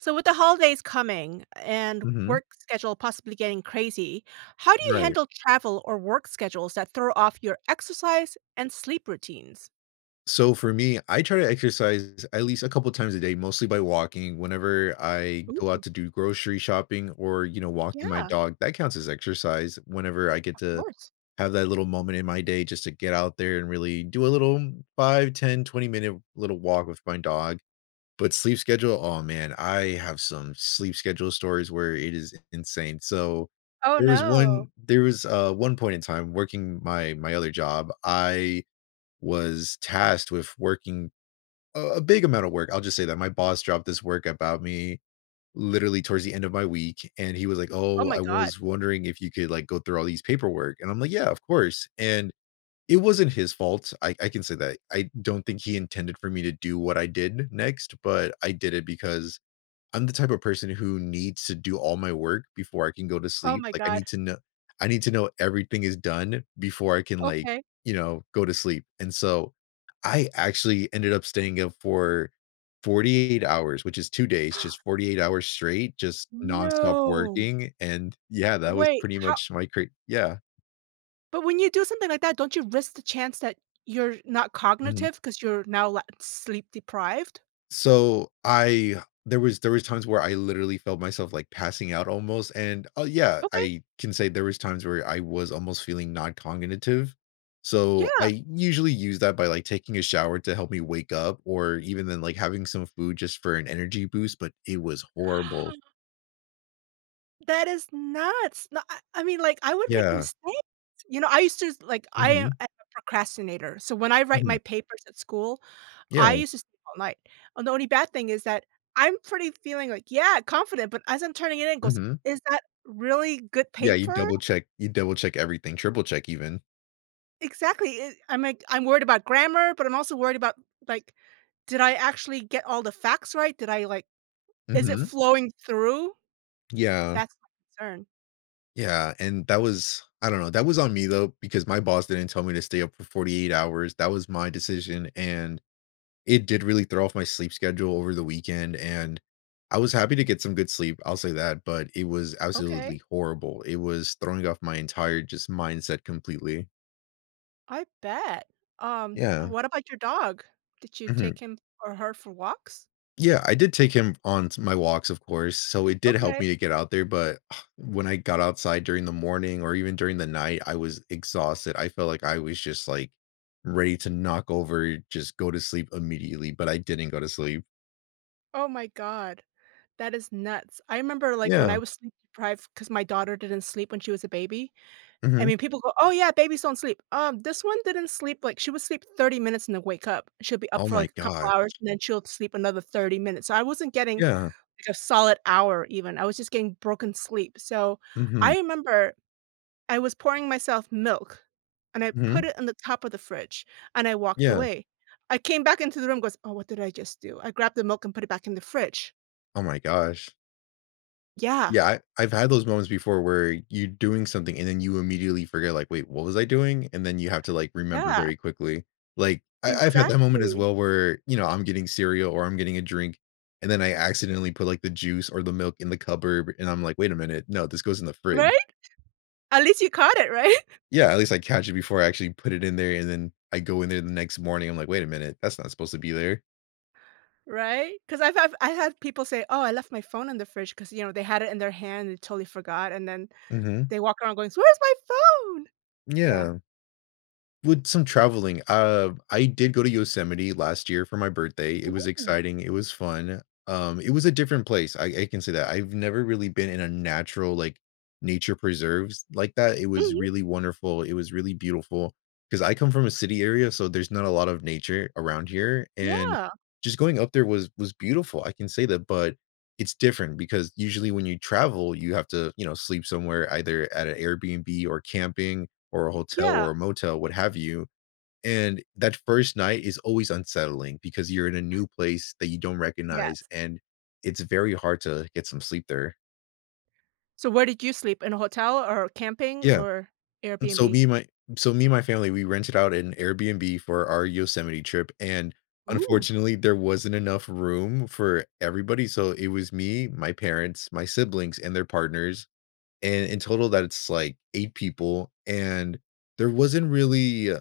So with the holidays coming and Mhm. work schedule possibly getting crazy, how do you Right. handle travel or work schedules that throw off your exercise and sleep routines? So for me, I try to exercise at least a couple times a day, mostly by walking. Whenever I go out Ooh. to do grocery shopping or, you know, walking my Yeah. dog, that counts as exercise. Whenever I get Of to course. have that little moment in my day just to get out there and really do a little 5, 10, 20 minute little walk with my dog. But sleep schedule, oh, man, I have some sleep schedule stories where it is i insane. So, Oh, there was one no. there was, uh, one point in time working my my other job. I was tasked with working a big amount of work- I'll just say that my boss dropped this work about me literally towards the end of my week. And he was like, Oh "Oh, my I god. was wondering if you could, like, go through all these paperwork?" And I'm like, "Yeah, of course." And, it wasn't his fault. I I can say that. I don't think he intended for me to do what I did next, but I did it because I'm the type of person who needs to do all my work before I can go to Oh sleep, my like, I god. need to kno I need to know everything is done before I can, like, Okay. you know, go to sleep, and so I actually ended up staying up for 48 hours, which is 2 days, just 48 hours straight, just nonstop No. working, and, yeah, that was Wait, pretty how much my cra yeah. But when you do something like that, don't you risk the chance that you're not Mhm. cognitive 'cause you're now la sleep deprived? So, I there was there was times where I literally felt myself, like, passing out almost, and Oh, yeah. Okay. I can say there was times where I was almost feeling noncognitive. So Yeah. I usually use that by, like, taking a shower to help me wake up or even then, like, having some food just for an energy boost, but it was horrible. That is nuts. No I I mean, like, I would make Yeah. mistakes. You know, I used to like, I am Mhm. I am a procrastinator, so when I write Mhm. my papers at school, I Yeah. used to sleep all night. And the only bad thing is that I'm pretty feeling like Yeah, confident. But, as I'm turning it in, goes, Mhm. "Is that really good Yeah, you paper?" double check you double check everything, triple check even. Exactly, i i I'm, like, I'm worried about grammar, but I'm also worried about, like, did I actually get all the facts right? Did I, like is it Mhm. flowing through? Yeah. That's my concern. Yeah. And that was I don't know. That was on me, though, because my boss didn't tell me to stay up for 48 hours. That was my decision, and it did really throw off my sleep schedule over the weekend. And I was happy to get some good sleep, I'll say that, but it was Okay. absolutely horrible. It was throwing off my entire just mindset completely. I bet. Um, Yeah. and what about your dog? Did you take Mhm. him or her for walks? Yeah. I did take him on t my walks, of course, so it did help Okay. me to get out there. But when I got outside during the morning or even during the night, I was exhausted. I felt like I was just, like, ready to knock over, just go to sleep immediately, but I didn't go to sleep. Oh my god. That is nuts. I remember, like, when Yeah. I was sleep-deprived, 'cause my daughter didn't sleep when she was a baby I Mhm. mean, people go, "Oh, yeah. Babies don't sleep." Um, this one didn't sleep like, she would sleep 30 minutes and then wake up. She'll be up Oh for my like a couple gosh. hours, and then she'll sleep another 30 minutes. So I wasn't getting Yeah. a solid hour, even. I was just getting broken sleep. So Mhm. I remember I was pouring myself milk, and I Mhm. put it on the top of the fridge, and I walked Yeah. away. I came back into the room, goes, "Oh, what did I just do?" I grabbed the milk and put it back in the fridge. Oh my gosh. Yeah. Yeah, I I've had those moments before where you doing something and then you immediately forget, like, "Wait, what was I doing?" And then you have to, like, remember Yeah. very quickly. Like, I I've had that moment as Exactly. well where, you know, I'm getting cereal or I'm getting a drink, and then I accidentally put, like, the juice or the milk in the cupboard, and I'm like, "Wait a minute. No, this goes in the frid" Right? At least you caught it. Right? Yeah, at least I catch it before I actually put it in there, and then I go in there the next morning. I'm like, "Wait a minute. That's not supposed to be there." Right? 'Cause I've have I've had people say, "Oh, I left my phone in the fridge," 'cause, you know, they had it in their hand and totally forgot, and then Mhm. they walk around going, "So where's my phone?" Yeah. Yeah. With some traveling, uh, I did go to Yosemite last year for my birthday. It was Ooh. exciting, it was fun. Um, it was a different place. I I can say that. I've never really been in a natural, like, nature preserves like that. It was Mhm. really wonderful. It was really beautiful. 'Cause I come from a city area, so there's not a lot of nature around here. And Yeah. just going up there was was beautiful. I can say that, but it's different because usually when you travel, you have to, you know, sleep somewhere, either at an Airbnb or camping or a hotel Yeah. or a motel, what have you. And that first night is always unsettling because you're in a new place that you don't recognize, Yes. and it's very hard to get some sleep there. So where did you sleep, in a hotel or camping Yeah. or And so Airbnb? me and my so me and my family, we rented out an Airbnb for our Yosemite trip, and, Ooh. unfortunately, there wasn't enough room for everybody. So it was me, my parents, my siblings, and their partners, and in total, that's, like, 8 people, and there wasn't really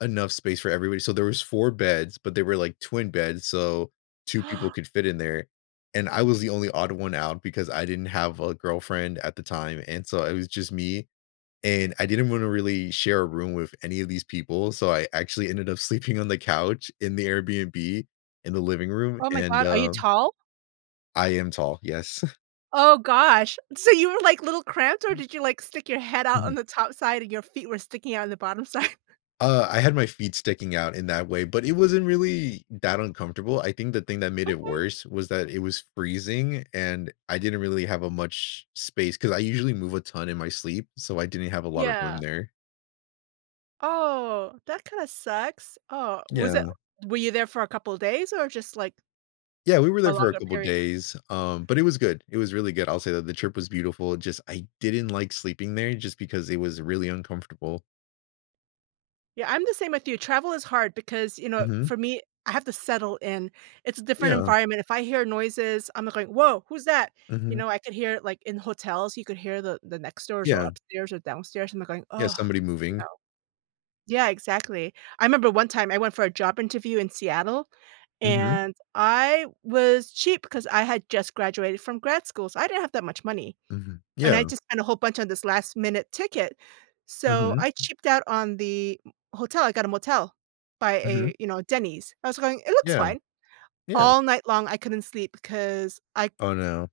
enough space for everybody. So there was 4 beds, but they were, like, twin beds, so 2 people could fit in there, and I was the only odd one out because I didn't have a girlfriend at the time, and so it was just me. And I didn't wanna really share a room with any of these people, so I actually ended up sleeping on the couch, in the Airbnb, in the living room, Oh my and, God, are you um tall? I am tall. Yes. Oh gosh, so you were, like, little cramped, or did you, like, stick your head out Mhm. on the top side and your feet were sticking out on the bottom side? Uh, I had my feet sticking out in that way, but it wasn't really that uncomfortable. I think the thing that made it Okay. worse was that it was freezing, and I didn't really have a much space, 'cause I usually move a ton in my sleep, so I didn't have a lot of room Yeah. there. Oh, that kinda sucks. Oh, was it Yeah. were you there for a couple of days or just like Yeah, we were a there for a longer couple period? days, um, but it was good. It was really good. I'll say that the trip was beautiful, it just I didn't like sleeping there just because it was really uncomfortable. Yeah, I'm the same with you. Travel is hard because, you know, Mhm. for me, I have to settle in. It's a different Yeah. environment. If I hear noises, I'm like going "Woah, who's that?" You Mhm. know, I could hear it, like, in hotels. You could hear the the next doors or Yeah. upstairs or downstairs and they're going, Yeah, "Ugh," somebody you moving. know. Yeah, exactly. I remember one time I went for a job interview in Seattle, Mhm. and I was cheap because I had just graduated from grad school, so I didn't have that much money. Mhm, And I yeah. just spent a whole bunch on this last minute ticket. So Mhm. I cheaped out on the hotel. I got a motel by Mhm. a, you know, Denny's. I was going, "It looks Yeah. fine." Yeah. All night long, I couldn't sleep because I c Oh, no.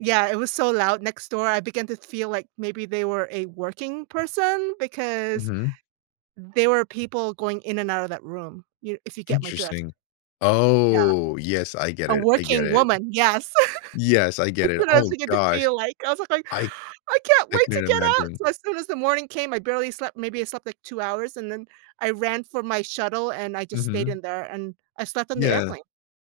Yeah, it was so loud next door. I began to feel like maybe they were a working person because Mhm. there were people going in and out of that room, you if you get my drift. Interesting. Yeah. Oh, yes, I get A it, I get working it. woman, yes. Yes, I get That's it. what I was Oh beginning to gosh. feel like. I was like going, I "I can't I wait to couldn't get out," imagine. so as soon as the morning came I barely slept, maybe I slept like 2 hours, and then I ran for my shuttle and I just stayed Mhm. in there and I slept on the Yeah. airplane.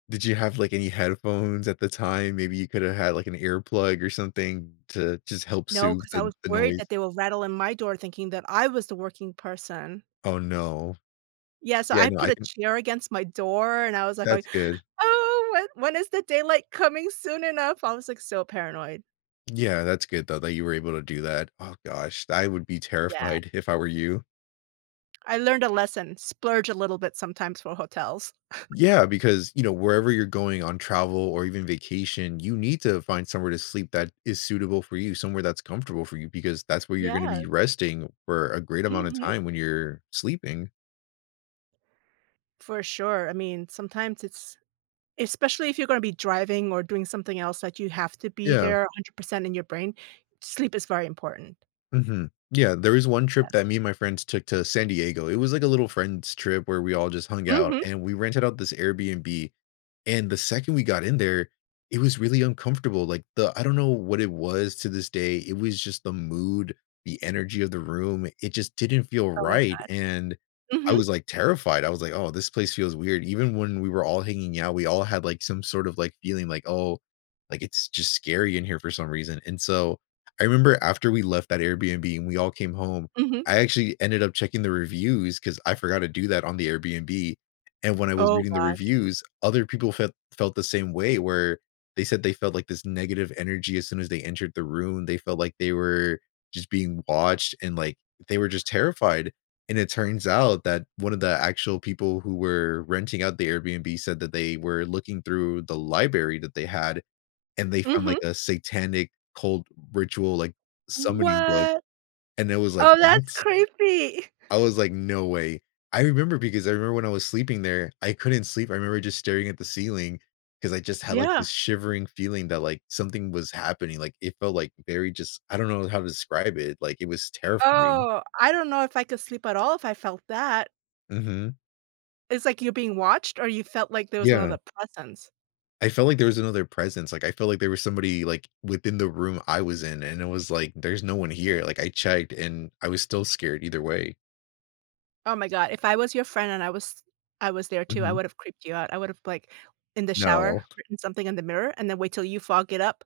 Did you have, like, any headphones at the time? Maybe you coulda had, like, an earplug or something to just help No, soothe 'cause I the was the worried noise. that they will rattle in my door thinking that I was the working person. Oh, no. Yeah, so Yeah, I no, put I a can chair against my door and I was like going, That's good. "Oh, when when is the daylight coming soon enough?" I was, like, so paranoid. Yeah, that's good though that you were able to do that. Oh gosh. I would be Yeah. terrified if I were you. I learned a lesson. Splurge a little bit sometimes for hotels. Yeah, because, you know, wherever you're going on travel or even vacation, you need to find somewhere to sleep that is suitable for you, somewhere that's comfortable for you because that's where you're gonna be Yes. resting for a great amount of Mhm. time when you're sleeping. For sure. I mean, sometimes it's especially if you're gonna be driving or doing something else that you have to be Yeah. there 100% in your brain, sleep is very important. Mhm. Yeah. There is one Yeah. trip that me and my friends took to San Diego. It was like a little friend's trip where we all just hung out, Mhm. and we rented out this Airbnb. And the second we got in there, it was really uncomfortable. Like, the I don't know what it was to this day. It was just the mood, the energy of the room. It just didn't feel Oh my right. And, god. I Mhm. was, like, terrified. I was, like, "Oh, this place feels weird." Even when we were all hanging out, we all had, like, some sort of, like, feeling like, "Oh, like, it's just scary in here for some reason." And so, I remember after we left that Airbnb and we all came home, Mhm. I actually ended up checking the reviews 'cause I forgot to do that on the Airbnb. And when I was Oh reading the gosh. reviews, other people felt felt the same way where they said they felt, like, this negative energy as soon as they entered the room. They felt like they were just being watched and, like, they were just terrified. And it turns out that one of the actual people who were renting out the Airbnb said that they were looking through the library that they had, and they found, like, Mhm. a satanic cold ritual, like, summoning book. What? And it was like, Oh, that's "What?" creepy. I was like, "No way." I remember because I remember when I was sleeping there, I couldn't sleep. I remember just staring at the ceiling 'cause I just had, like, Yeah. this shivering feeling that, like, something was happening, like, it felt, like, very just I don't know how to describe it. Like, it was terrifying. Oh, I don't know if I could sleep at all if I felt that. Mhm. It's like you're being watched, or you felt like there was Yeah. another presence? I felt like there was another presence, like, I felt like there was somebody, like, within the room I was in, and it was like, "There's no one here, like, I checked," and I was still scared either way. Oh my god, if I was your friend and I was I was there too, I Mhm. would've creeped you out. I would've, like, in the shower, No. written something in the mirror and then wait till you fog it up.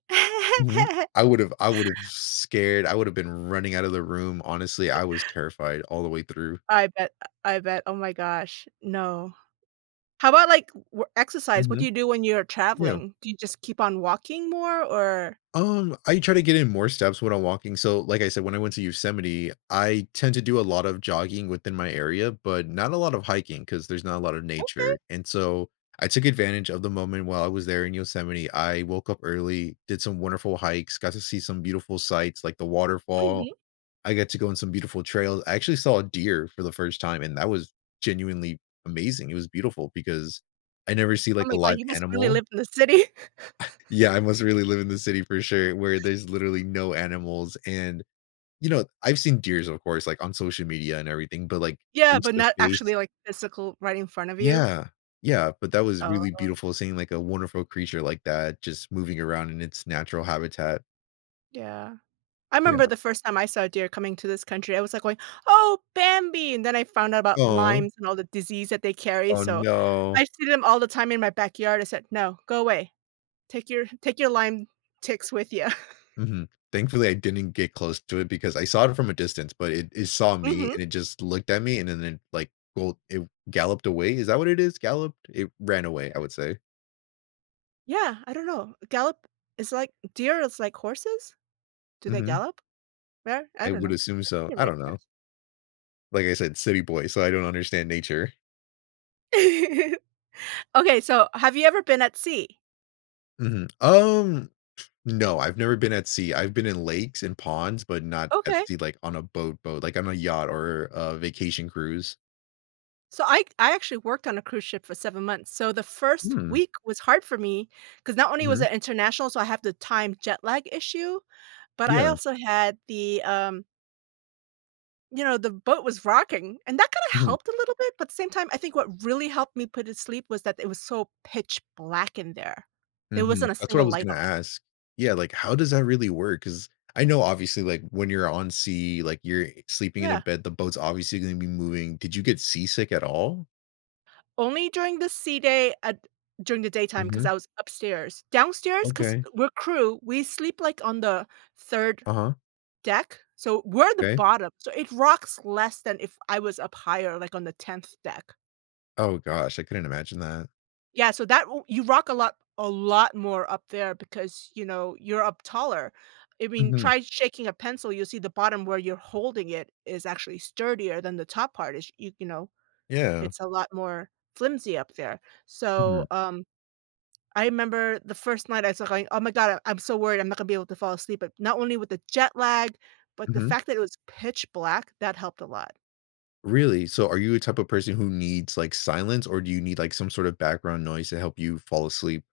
Mhm, I would've I would've scared I would've been running out of the room. Honestly, I was terrified all the way through. I bet, I I bet, oh my gosh. No. How about, like, w exercise? What do Mhm. you do when you're Yeah. traveling? Do you just keep on walking more? Or Um, I try to get in more steps when I'm walking. So, like I said, when I went to Yosemite, I tend to do a lot of jogging within my area, but not a lot of hiking 'cause there's not a lotta nature. Okay. And so I took advantage of the moment while I was there in Yosemite; I woke up early, did some wonderful hikes, got to see some beautiful sights like the waterfall. Mhm. I got to go on some beautiful trail, I actually saw a deer for the 1st time and that was genuinely amazing. It was beautiful because I never see, Oh like, a my live god, you must really animal. live in the city. Yeah, I must really live in the city for sure where there's literally no animals and, you know, I've seen deers, of course, like, on social media and everything, but, like, Yeah, but not face-to-face actually, like, physical right in front of you? Yeah. Yeah, but that was really Oh. beautiful seeing, like, a wonderful creature like that, just moving around in its natural habitat. Yeah. I remember Yeah. the first time I saw a deer coming to this country, I was like going, "Oh, Bambi" and then I found out about Aw. Lyme and all the disease that they carry, Oh, so no. I see them all the time in my backyard. I said, "No, go away. Take your take your Lyme ticks with ya." Mhm. Thankfully, I didn't get close to it because I saw it from a distance, but it it saw me Mhm. and it just looked at me and then it, like, bo it galloped away. Is that what it is? Galloped? It ran away, I would say. Yeah, I don't know. Gallop is like deer is like horses. Do they Mhm. gallop? They're I I don't would know. assume I think so, you're I right, don't know. yes. Like I said, city boy, so I don't understand nature. Okay, so have you ever been at sea? Mhm. Um, no. I've never been at sea. I've been in lakes and ponds, but not at Okay. sea, like, on a boat boat, like, on a yacht or a vacation cruise. So I I actually worked on a cruise ship for 7 months, so the 1st Hmm. week was hard for me 'cause not only was Mhm. it international, so I have the time jet lag issue, but I Yeah. also had the, um you know, the boat was rocking, and that kinda Mhm. helped a little bit. But the same time, I think what really helped me put it sleep was that it was so pitch black in there. There Mhm. wasn't a That's what I single was light gonna on. ask. Yeah, like, how does that really work? 'Cause I know, obviously, like, when you're on sea, like, you're sleeping in a Yeah. bed, the boat's obviously gonna be moving. Did you get seasick at all? Only during the sea day at during the daytime 'cause Mhm. I was upstairs. Downstairs 'cause Okay. we're crew, we sleep, like, on the 3rd Uh-huh. deck. So we're the 'Kay. bottom. So it rocks less than if I was up higher, like, on the 10th deck. Oh gosh, I couldn't imagine that. Yeah, so that u you rock a lot a lot more up there because, you know, you're up taller. I mean, Mhm. try shaking a pencil, you'll see the bottom where you're holding it is actually sturdier than the top part is, y you know, Yeah. it's a lot more flimsy up there. So, Mhm. um, I remember the 1st night I was going, "Oh my god, I'm so worried I'm not gonna be able to fall asleep at" not only with the jet lag, but the Mhm. fact that it was pitch black, that helped a lot. Really? So are you a type of person who needs, like, silence, or do you need, like, some sort of background noise to help you fall asleep?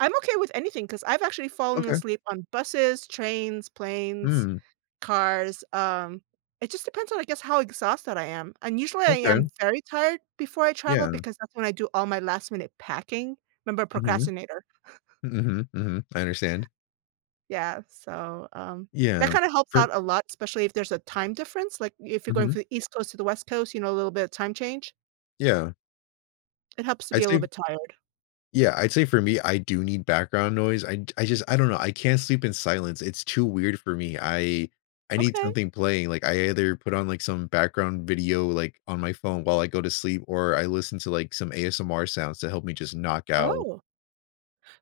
I'm okay with anything 'cause I've actually fallen Okay. asleep on buses, trains, planes, Mm. cars. Um, it just depends on, I guess, how exhausted I am. And usually I am Okay. very tired before I travel Yeah. because that's when I do all my last minute packing. 'Member Mhm. procrastinator. Mhm, mhm, I understand. Yeah, so, um, Yeah. that kinda helps For out a lot, especially if there's a time difference, like if you're going Mhm. from the East Coast to the West Coast, you know, a little bit of time change. Yeah. It helps to be I'd a little say bit tired. Yeah, I'd say for me, I do need background noise, I'd I just I don't know, I can't sleep in silence, it's too weird for me, I I need Okay. something playing, like, I either put on, like, some background video, like, on my phone while I go to sleep or I listen to, like, some ASMR sounds to help me just knock out. Oh.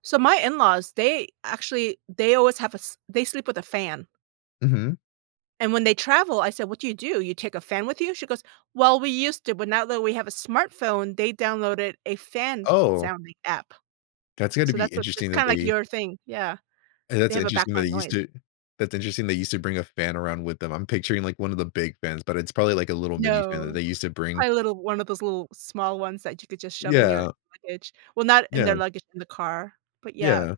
So, my in-laws, they actually they always have a s they sleep with a fan. Mhm. And, when they travel, I said, "What do you do, you take a fan with you?" She goes, "Well, we used to, but now that we have a smartphone," they downloaded a fan Oh sounding app. That's gonna So, be that's what it's interesting that kinda, like, they your thing, yeah. And that's They have a interesting that they background used noise. to that's interesting they used to bring a fan around with them, I'm picturing, like, one of the big fans, but it's probably, like, a little mini fan that No. they used to bring. Probably a little one of those little small ones that you could just shove in your Yeah. luggage. Well, not in Yeah. their luggage, in the car, but, yeah. Yeah.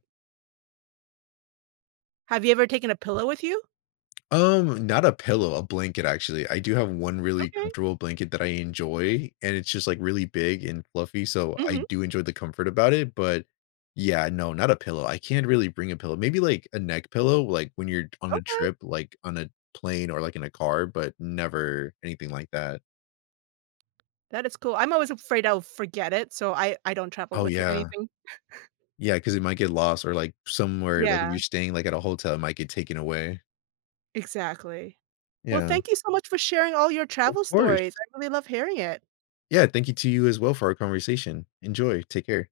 Have you ever taken a pillow with you? Um, not a pillow, a blanket, actually, I do have 1 really Okay. comfortable blanket that I enjoy, and it's just, like, really big and fluffy, so, I Mhm. do enjoy the comfort about it, but, yeah, no, not a pillow, I can't really bring a pillow, maybe, like, a neck pillow, like, when you're on a Okay. trip, like, on a plane or, like, in a car, but never anything like that. That is cool. I'm always afraid I'll forget it, so I I don't travel Oh, with yeah. anything. Yeah, 'cause it might get lost or, like, somewhere, like, if Yeah. you're staying, like, at a hotel, it might get taken away. Exactly. Well, Yeah. thank you so much for sharing all your Of travel course. stories, I really love hearing it. Yeah, thank you to you as well for our conversation. Enjoy. Take care.